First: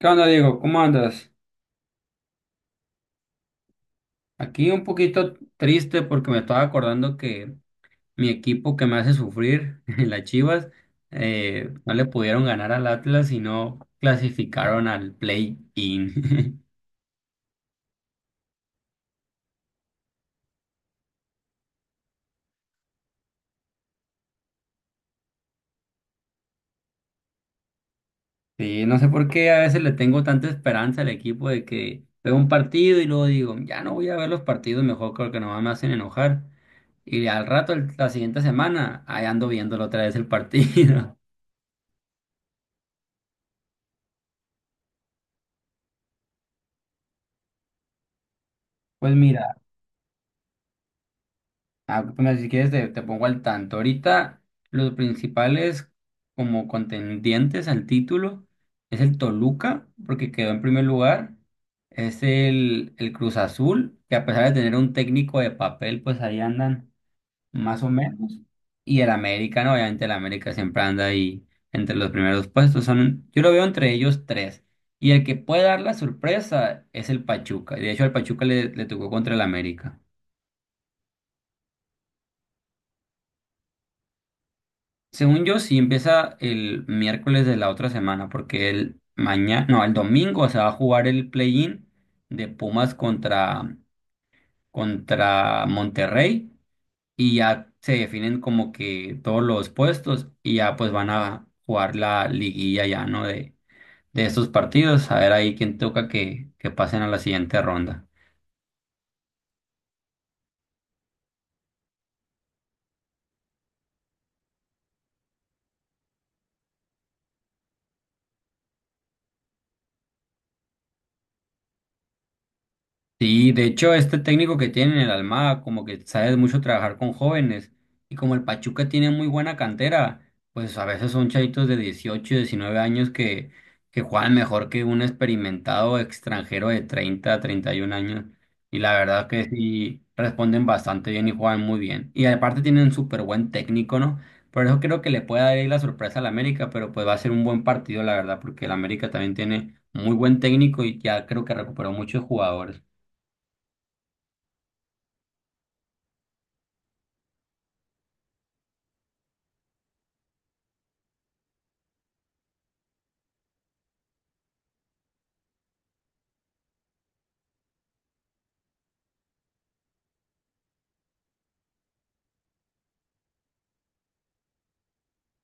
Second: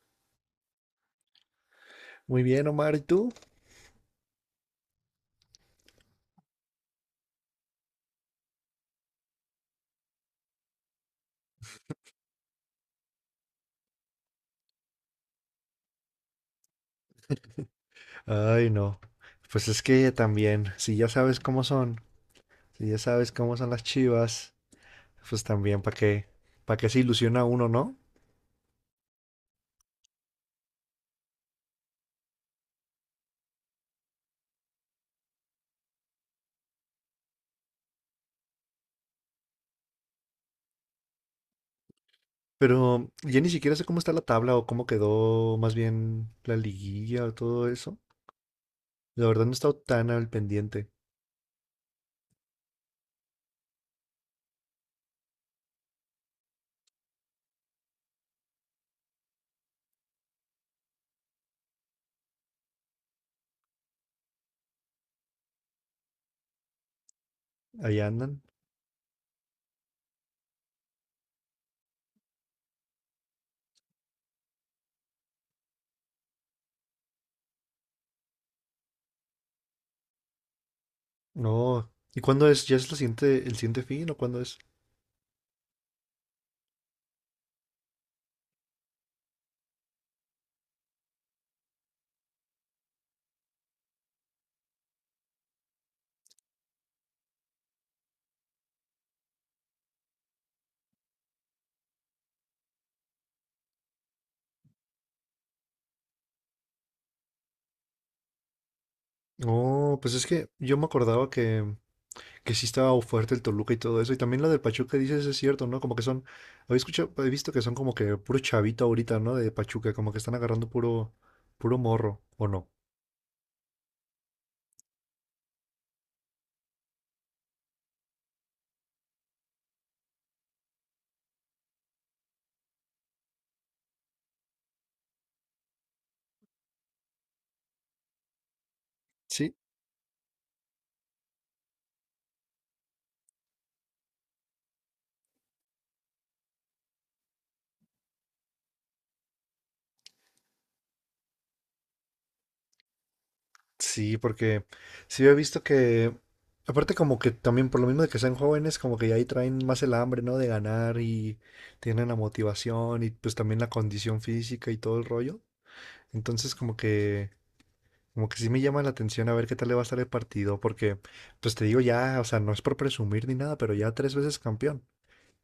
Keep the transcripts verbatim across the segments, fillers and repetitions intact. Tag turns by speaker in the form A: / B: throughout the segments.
A: ¿Qué onda, Diego? ¿Cómo andas?
B: Muy bien, Omar, ¿y tú?
A: Aquí un poquito triste porque me estaba acordando que mi equipo que me hace sufrir, en las Chivas, eh, no le pudieron ganar al Atlas y no clasificaron al play-in.
B: Ay, no. Pues es que también, si ya sabes cómo son, si ya sabes cómo son las Chivas, pues también, ¿para qué? ¿Para qué se ilusiona uno, no?
A: Sí, no sé por qué a veces le tengo tanta esperanza al equipo de que veo un partido y luego digo, ya no voy a ver los partidos, mejor creo que nomás me hacen enojar. Y al rato, el- la siguiente semana, ahí ando viéndolo otra vez el partido.
B: Pero ya ni siquiera sé cómo está la tabla o cómo quedó más bien la liguilla o todo eso.
A: Pues
B: La verdad no he
A: mira.
B: estado tan al pendiente.
A: Ah, bueno, si quieres te, te pongo al tanto. Ahorita los principales como contendientes al título es el Toluca, porque quedó en primer lugar. Es el, el Cruz Azul, que a pesar de tener un técnico de papel, pues ahí andan más o
B: Ahí
A: menos.
B: andan.
A: Y el América, ¿no? Obviamente el América siempre anda ahí entre los primeros puestos. Son, yo lo veo entre ellos tres. Y el que puede dar la sorpresa es el Pachuca. Y de hecho al Pachuca le, le tocó contra el América.
B: No. ¿Y cuándo es? ¿Ya es la siguiente, el siguiente fin o cuándo es?
A: Según yo, sí empieza el miércoles de la otra semana, porque el mañana, no, el domingo se va a jugar el play-in de Pumas contra, contra Monterrey y ya se definen como que todos los puestos y ya pues van a jugar la liguilla ya, ¿no? De, de estos partidos, a ver ahí quién toca que, que pasen a la siguiente ronda.
B: No, pues es que yo me acordaba que que sí estaba fuerte el Toluca y todo eso. Y también lo del Pachuca dices es cierto, ¿no? Como que son, había escuchado, he visto que son como que puro chavito ahorita, ¿no? De Pachuca, como que están agarrando puro, puro morro, ¿o no?
A: Sí, de hecho, este técnico que tiene en el Almada, como que sabe mucho trabajar con jóvenes, y como el Pachuca tiene muy buena cantera, pues a veces son chavitos de dieciocho, diecinueve años que, que juegan mejor que un experimentado extranjero de treinta, treinta y uno años, y la verdad que
B: Sí,
A: sí responden bastante bien y juegan muy bien. Y aparte tienen un súper buen técnico, ¿no? Por eso creo que le puede dar ahí la sorpresa al América, pero pues va a ser un buen partido, la verdad, porque el América también tiene muy buen técnico y ya creo que recuperó muchos jugadores.
B: sí, porque sí he visto que, aparte como que también por lo mismo de que sean jóvenes, como que ya ahí traen más el hambre, ¿no? De ganar y tienen la motivación y pues también la condición física y todo el rollo. Entonces como que Como que sí me llama la atención a ver qué tal le va a estar el partido, porque, pues te digo ya, o sea, no es por presumir ni nada, pero ya tres veces campeón.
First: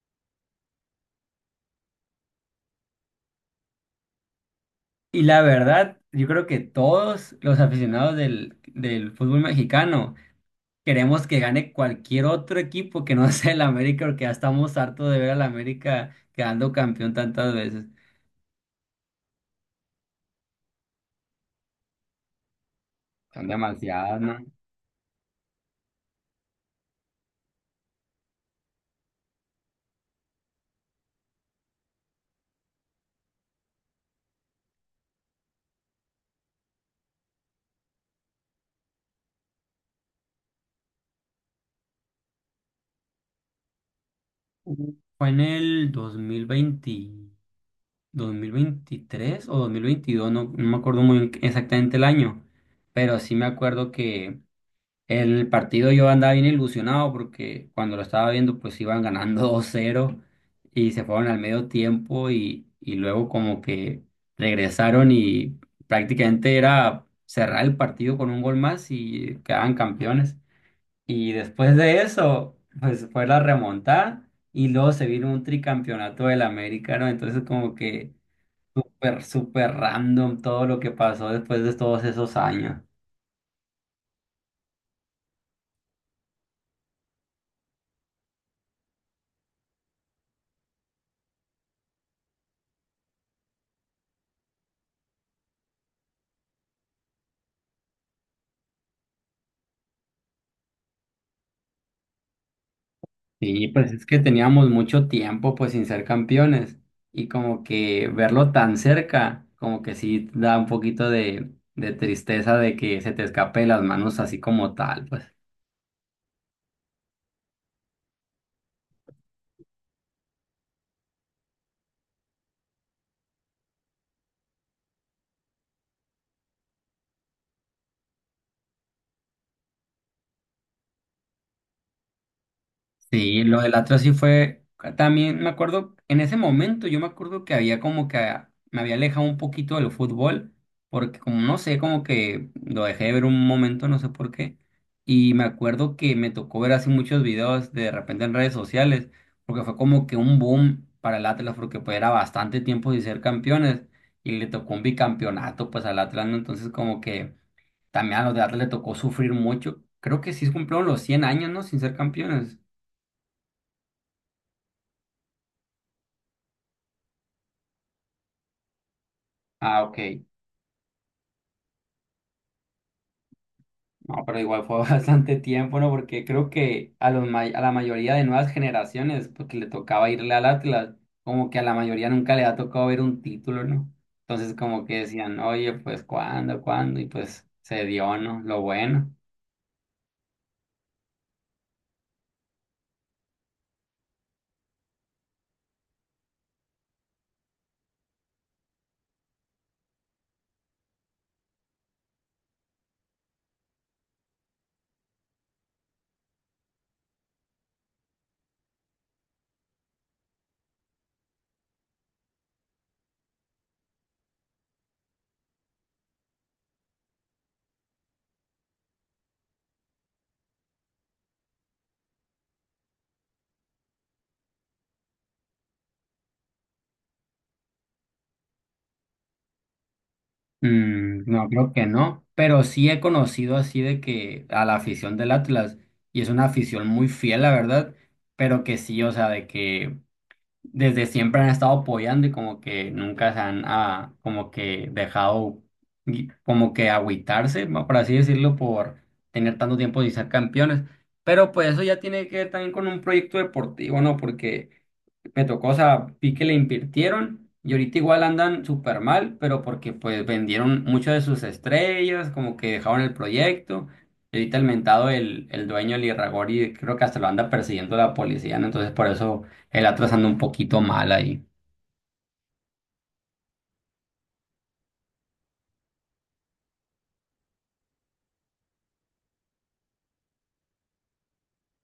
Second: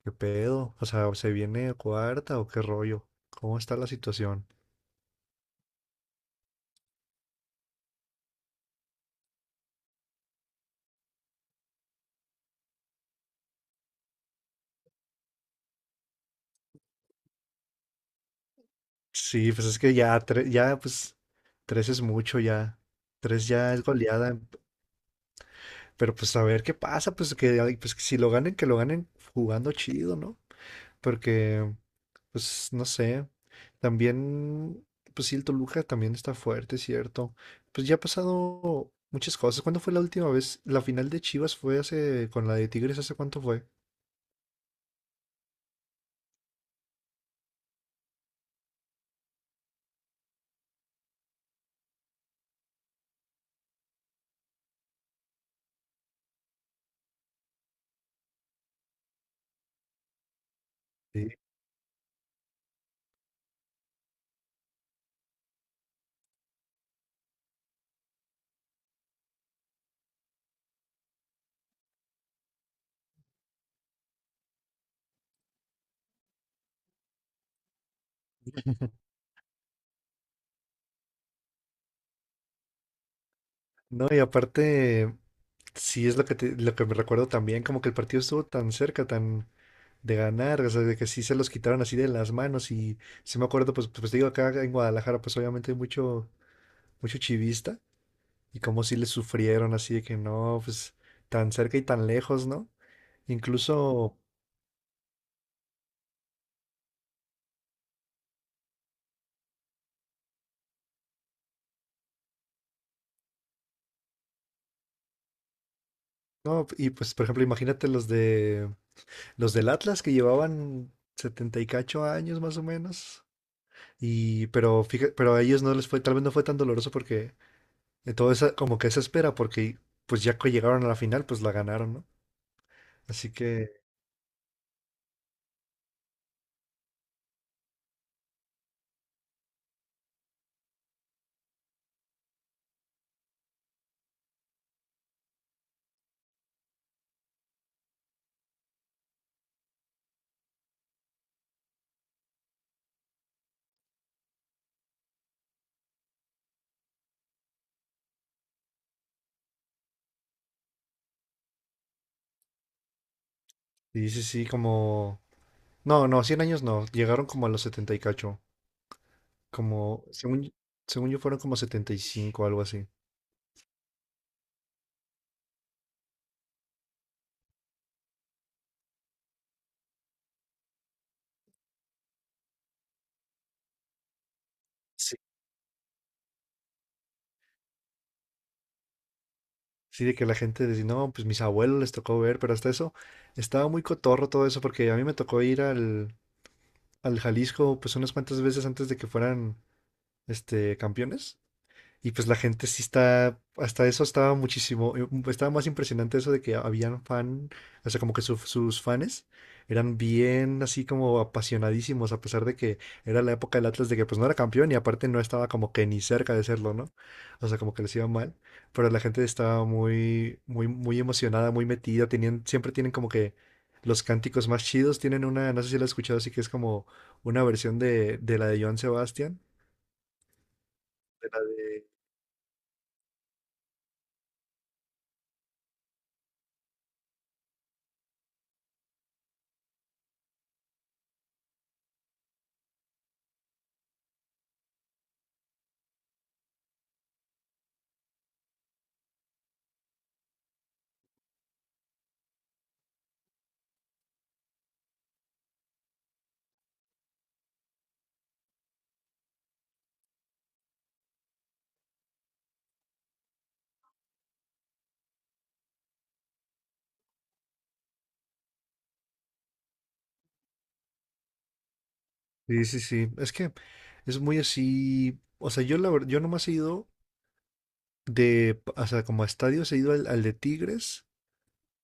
B: ¿Qué pedo? O sea, ¿se viene cuarta o qué rollo? ¿Cómo está la situación?
A: Y la verdad, yo creo que todos los aficionados del, del fútbol mexicano queremos que gane cualquier otro equipo que no sea el América, porque ya estamos hartos de ver al América quedando campeón tantas veces.
B: Sí, pues es que ya, tres, ya, pues, tres es mucho ya.
A: Son
B: Tres ya es
A: demasiadas, ¿no?
B: goleada, pero pues a ver qué pasa, pues que, ay, pues que si lo ganen, que lo ganen jugando chido, ¿no? Porque, pues, no sé. También, pues sí, el Toluca también está fuerte, ¿cierto? Pues ya ha pasado muchas cosas. ¿Cuándo fue la última vez? La final de Chivas fue hace, con la de Tigres, ¿hace cuánto fue?
A: Ujú. Fue en el dos dos mil veinte, dos mil veintitrés o dos mil veintidós no, no me acuerdo muy bien exactamente el año, pero sí me acuerdo que el partido yo andaba bien ilusionado porque cuando lo estaba viendo pues iban ganando dos cero y se fueron
B: Sí.
A: al medio tiempo y, y luego como que regresaron y prácticamente era cerrar el partido con un gol más y quedaban campeones. Y después de eso pues fue la remontada y luego se vino un tricampeonato del América, ¿no? Entonces como que súper, súper random todo lo que pasó después de todos esos años.
B: No, y aparte, sí es lo que, te- lo que me recuerdo también, como que el partido estuvo tan cerca, tan de ganar, o sea, de que sí se los quitaron así de las manos y sí me acuerdo, pues, pues digo, acá en Guadalajara, pues obviamente hay mucho, mucho chivista y como sí le sufrieron así de que no, pues tan cerca y tan lejos, ¿no?
A: Sí, pues es
B: Incluso.
A: que teníamos mucho tiempo pues sin ser campeones y como que verlo tan cerca, como que sí da un poquito de, de tristeza de que se te escape de las manos así como tal, pues.
B: No, y pues, por ejemplo, imagínate los de los del Atlas que llevaban setenta y cacho años más o menos. Y pero fíjate, pero a ellos no les fue, tal vez no fue tan doloroso porque de todo esa como que esa espera porque pues ya que llegaron a la final, pues la ganaron, ¿no? Así
A: Sí, lo del
B: que
A: Atlas sí fue, también me acuerdo, en ese momento yo me acuerdo que había como que a- me había alejado un poquito del fútbol, porque como no sé, como que lo dejé de ver un momento, no sé por qué, y me acuerdo que me tocó ver así muchos videos de repente en redes sociales, porque fue como que un boom para el Atlas, porque pues era bastante tiempo sin ser campeones, y le tocó un bicampeonato pues al Atlas, ¿no? Entonces como que también a los de Atlas le tocó sufrir mucho, creo que sí cumplieron los cien años, ¿no? Sin ser campeones.
B: sí, sí, sí, como no, no, cien años no, llegaron como a los setenta y cacho,
A: Ah,
B: como
A: ok.
B: según según yo fueron como setenta y cinco algo así.
A: No, pero igual fue bastante tiempo, ¿no? Porque creo que a los may- a la mayoría de nuevas generaciones, porque le tocaba irle al Atlas, como que a la mayoría nunca le ha tocado ver un título, ¿no? Entonces como que decían, oye, pues ¿cuándo, cuándo? Y pues se dio, ¿no? Lo bueno.
B: Sí, de que la gente decía, no, pues mis abuelos les tocó ver, pero hasta eso estaba muy cotorro todo eso, porque a mí me tocó ir al, al Jalisco pues unas cuantas veces antes de que fueran este campeones. Y pues la gente sí está, hasta eso estaba muchísimo, eh, mm, estaba más impresionante eso de que habían fan, o sea, como que su- sus fans eran bien así como apasionadísimos, a pesar de que era la época del Atlas de que pues no era campeón y aparte no estaba como que ni cerca de serlo, ¿no? O sea, como que les iba mal, pero la gente estaba muy, muy, muy emocionada, muy metida, tenían, siempre tienen como que los cánticos más chidos, tienen una, no sé si la has escuchado, así que es como una versión de, de la de Joan Sebastián,
A: Mm,
B: de la
A: no, creo
B: de.
A: que no, pero sí he conocido así de que a la afición del Atlas, y es una afición muy fiel, la verdad, pero que sí, o sea, de que desde siempre han estado apoyando y como que nunca se han ah, como que dejado gui- como que agüitarse, ma- por así decirlo, por tener tanto tiempo sin ser campeones. Pero pues eso ya tiene que ver también con un proyecto deportivo, ¿no? Porque me tocó, o sea, vi que le invirtieron y ahorita igual andan súper mal, pero porque pues vendieron muchas de sus estrellas, como que dejaron el proyecto. Y ahorita el mentado, el, el dueño, el Irragorri, creo que hasta lo anda persiguiendo la policía, ¿no? Entonces por eso el Atlas anda un poquito mal ahí.
B: Sí, sí, sí. Es que es muy así. O sea, yo la verdad, yo nomás he ido de, p- o sea, como a estadios, he ido al, al de Tigres,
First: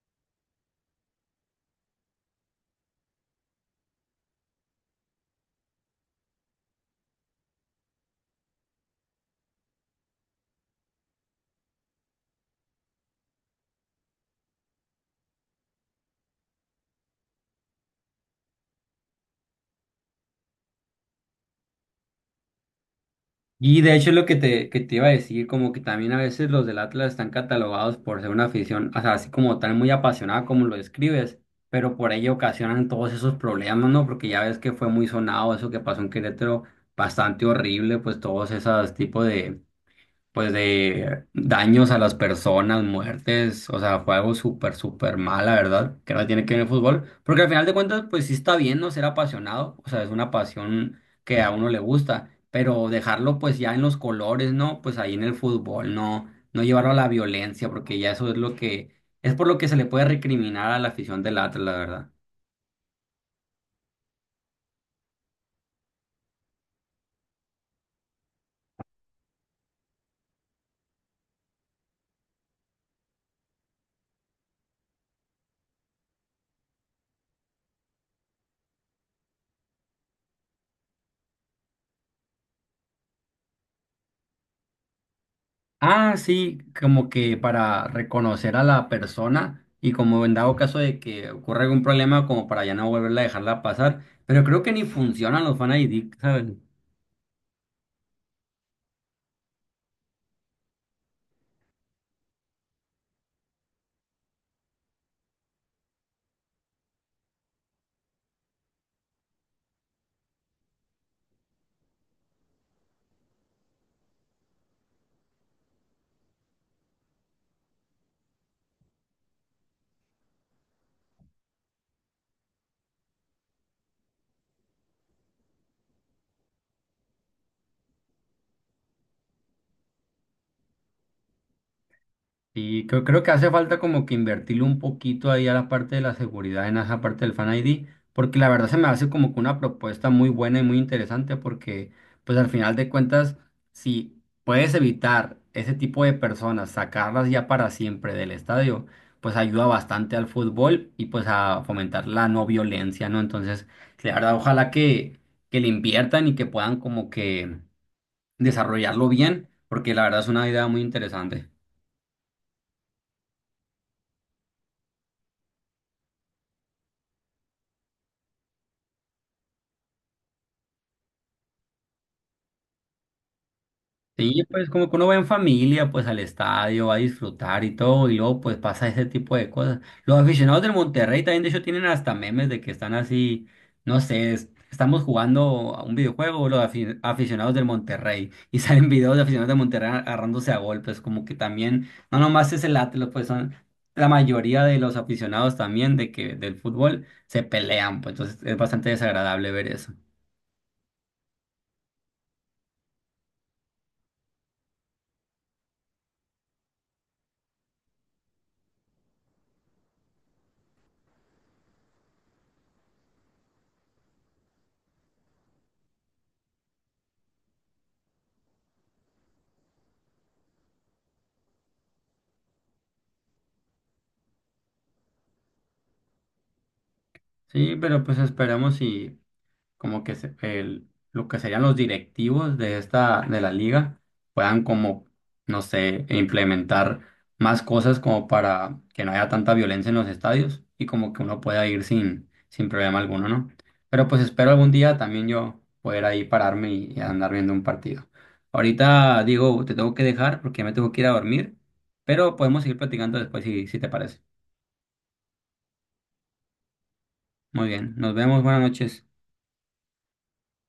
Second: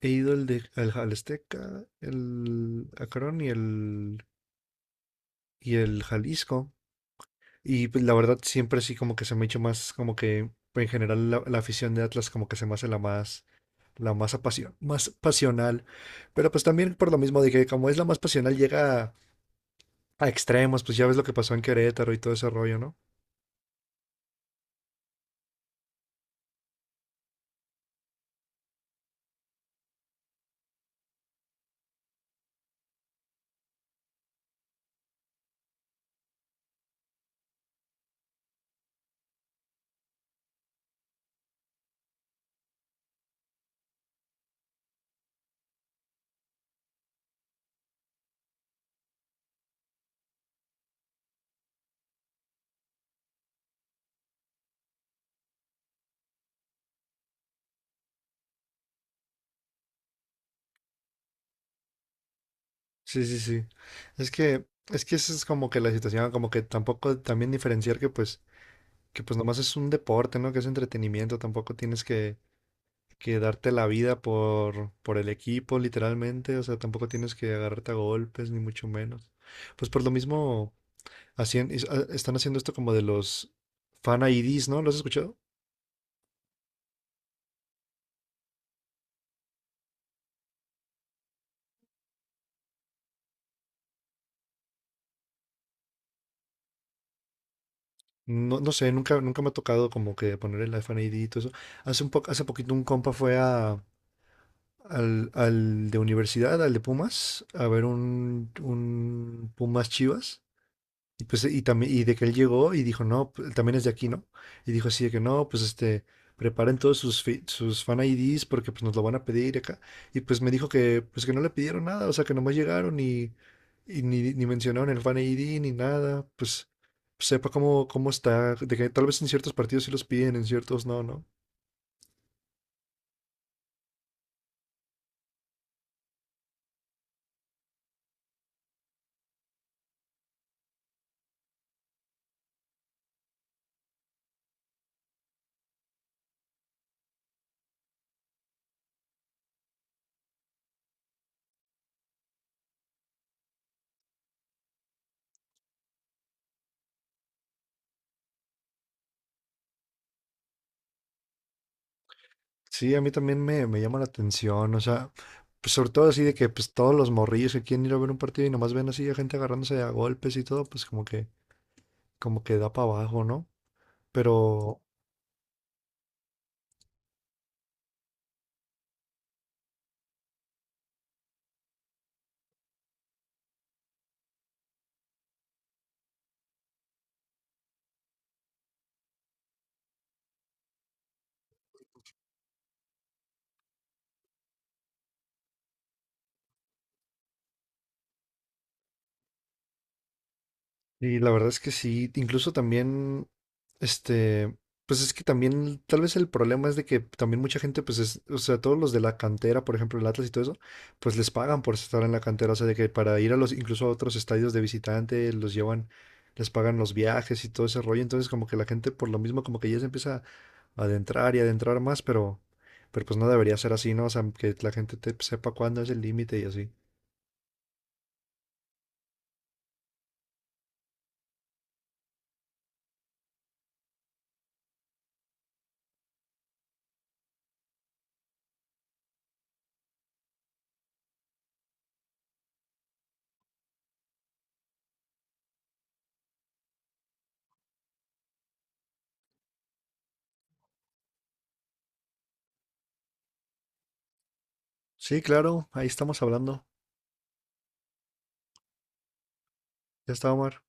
B: he ido al de al, al Azteca, el Acron y el y el Jalisco. Y pues la verdad siempre sí como que se me ha hecho más, como que en general la, la afición de Atlas como que se me hace la más, la más apasion más pasional. Pero pues también por lo mismo de que como es la más pasional, llega a, a extremos, pues ya ves lo que pasó en Querétaro y todo ese rollo, ¿no?
A: Y de hecho es lo que te, que te iba a decir, como que también a veces los del Atlas están catalogados por ser una afición, o sea, así como tal muy apasionada como lo describes, pero por ello ocasionan todos esos problemas, ¿no? Porque ya ves que fue muy sonado eso que pasó en Querétaro, bastante horrible, pues todos esos tipos de, pues de daños a las personas, muertes, o sea, fue algo súper, súper mal, la verdad, que no tiene que ver el fútbol, porque al final de cuentas, pues sí está bien, ¿no? Ser apasionado, o sea, es una pasión que a uno le gusta, pero dejarlo pues ya en los colores, ¿no? Pues ahí en el fútbol, no, no llevarlo a la violencia, porque ya eso es lo que, es por lo que se le puede recriminar a la afición del Atlas, la verdad.
B: Sí, sí, sí. Es que, es que esa es como que la situación, como que tampoco también diferenciar que pues, que pues nomás es un deporte, ¿no? Que es entretenimiento, tampoco tienes que, que darte la vida por, por el equipo, literalmente. O sea, tampoco tienes que agarrarte a golpes, ni mucho menos. Pues por lo mismo, hacían, is- a- están haciendo esto como de los fan I Ds, ¿no? ¿Lo has escuchado?
A: Ah, sí, como que para reconocer a la persona y como en dado caso de que ocurra algún problema, como para ya no volverla a dejarla pasar. Pero creo que ni funcionan los fan I D, ¿sabes?
B: No, no sé, nunca, nunca me ha tocado como que poner el fan I D y todo eso. Hace un poco, hace poquito un compa fue a, al, al de universidad, al de Pumas, a ver un, un Pumas Chivas. Y pues, y también, y de que él llegó y dijo, no, pues, también es de aquí, ¿no? Y dijo así de que no, pues este, preparen todos sus, fi- sus fan I Ds porque pues nos lo van a pedir acá. Y pues me dijo que, pues que no le pidieron nada, o sea, que nomás llegaron y, y, ni, ni mencionaron el fan I D ni nada, pues pues, sepa cómo, cómo está, de que tal vez en ciertos partidos sí los piden, en ciertos no, ¿no?
A: Y creo, creo que hace falta como que invertirle un poquito ahí a la parte de la seguridad en esa parte del Fan I D, porque la verdad se me hace como que una propuesta muy buena y muy interesante, porque pues al final de cuentas, si puedes evitar ese tipo de personas, sacarlas ya para siempre del estadio, pues ayuda bastante al fútbol y pues a fomentar la no violencia, ¿no? Entonces, sí, la verdad, ojalá que, que le inviertan y que puedan como que desarrollarlo bien, porque la verdad es una idea muy interesante.
B: Sí, a mí también me, me llama la atención, o sea, pues sobre todo así de que pues todos los morrillos que quieren ir a ver un partido y nomás ven así a gente agarrándose a golpes y todo, pues como que, como que da para abajo, ¿no?
A: Sí, pues
B: Pero,
A: como que uno va en familia, pues al estadio, va a disfrutar y todo, y luego pues pasa ese tipo de cosas. Los aficionados del Monterrey también de hecho tienen hasta memes de que están así, no sé, es- estamos jugando a un videojuego, los afi- aficionados del Monterrey, y salen videos de aficionados del Monterrey agarrándose a golpes, como que también, no nomás es el Atlas, pues son la mayoría de los aficionados también de que del fútbol se pelean, pues entonces es bastante desagradable ver eso.
B: y la verdad es que sí, incluso también, este, pues es que también, tal vez el problema es de que también mucha gente, pues es, o sea, todos los de la cantera, por ejemplo, el Atlas y todo eso, pues les pagan por estar en la cantera, o sea, de que para ir a los, incluso a otros estadios de visitante, los llevan, les pagan los viajes y todo ese rollo, entonces como que la gente por lo mismo como que ya se empieza a adentrar y adentrar más, pero, pero pues no debería ser así, ¿no? O sea, que la gente te- sepa cuándo es el límite y así.
A: Sí, pero pues esperamos y... como que se- el, lo que serían los directivos de esta, de la liga, puedan como, no sé, implementar más cosas como para que no haya tanta violencia en los estadios y como que uno pueda ir sin, sin problema alguno, ¿no? Pero pues espero algún día también yo poder ahí pararme y, y andar viendo un partido. Ahorita, digo, te tengo que dejar porque ya me tengo que ir a dormir, pero podemos seguir platicando después si, si te parece.
B: Sí, claro, ahí estamos hablando.
A: Muy bien, nos vemos, buenas noches.
B: Ya está, Omar.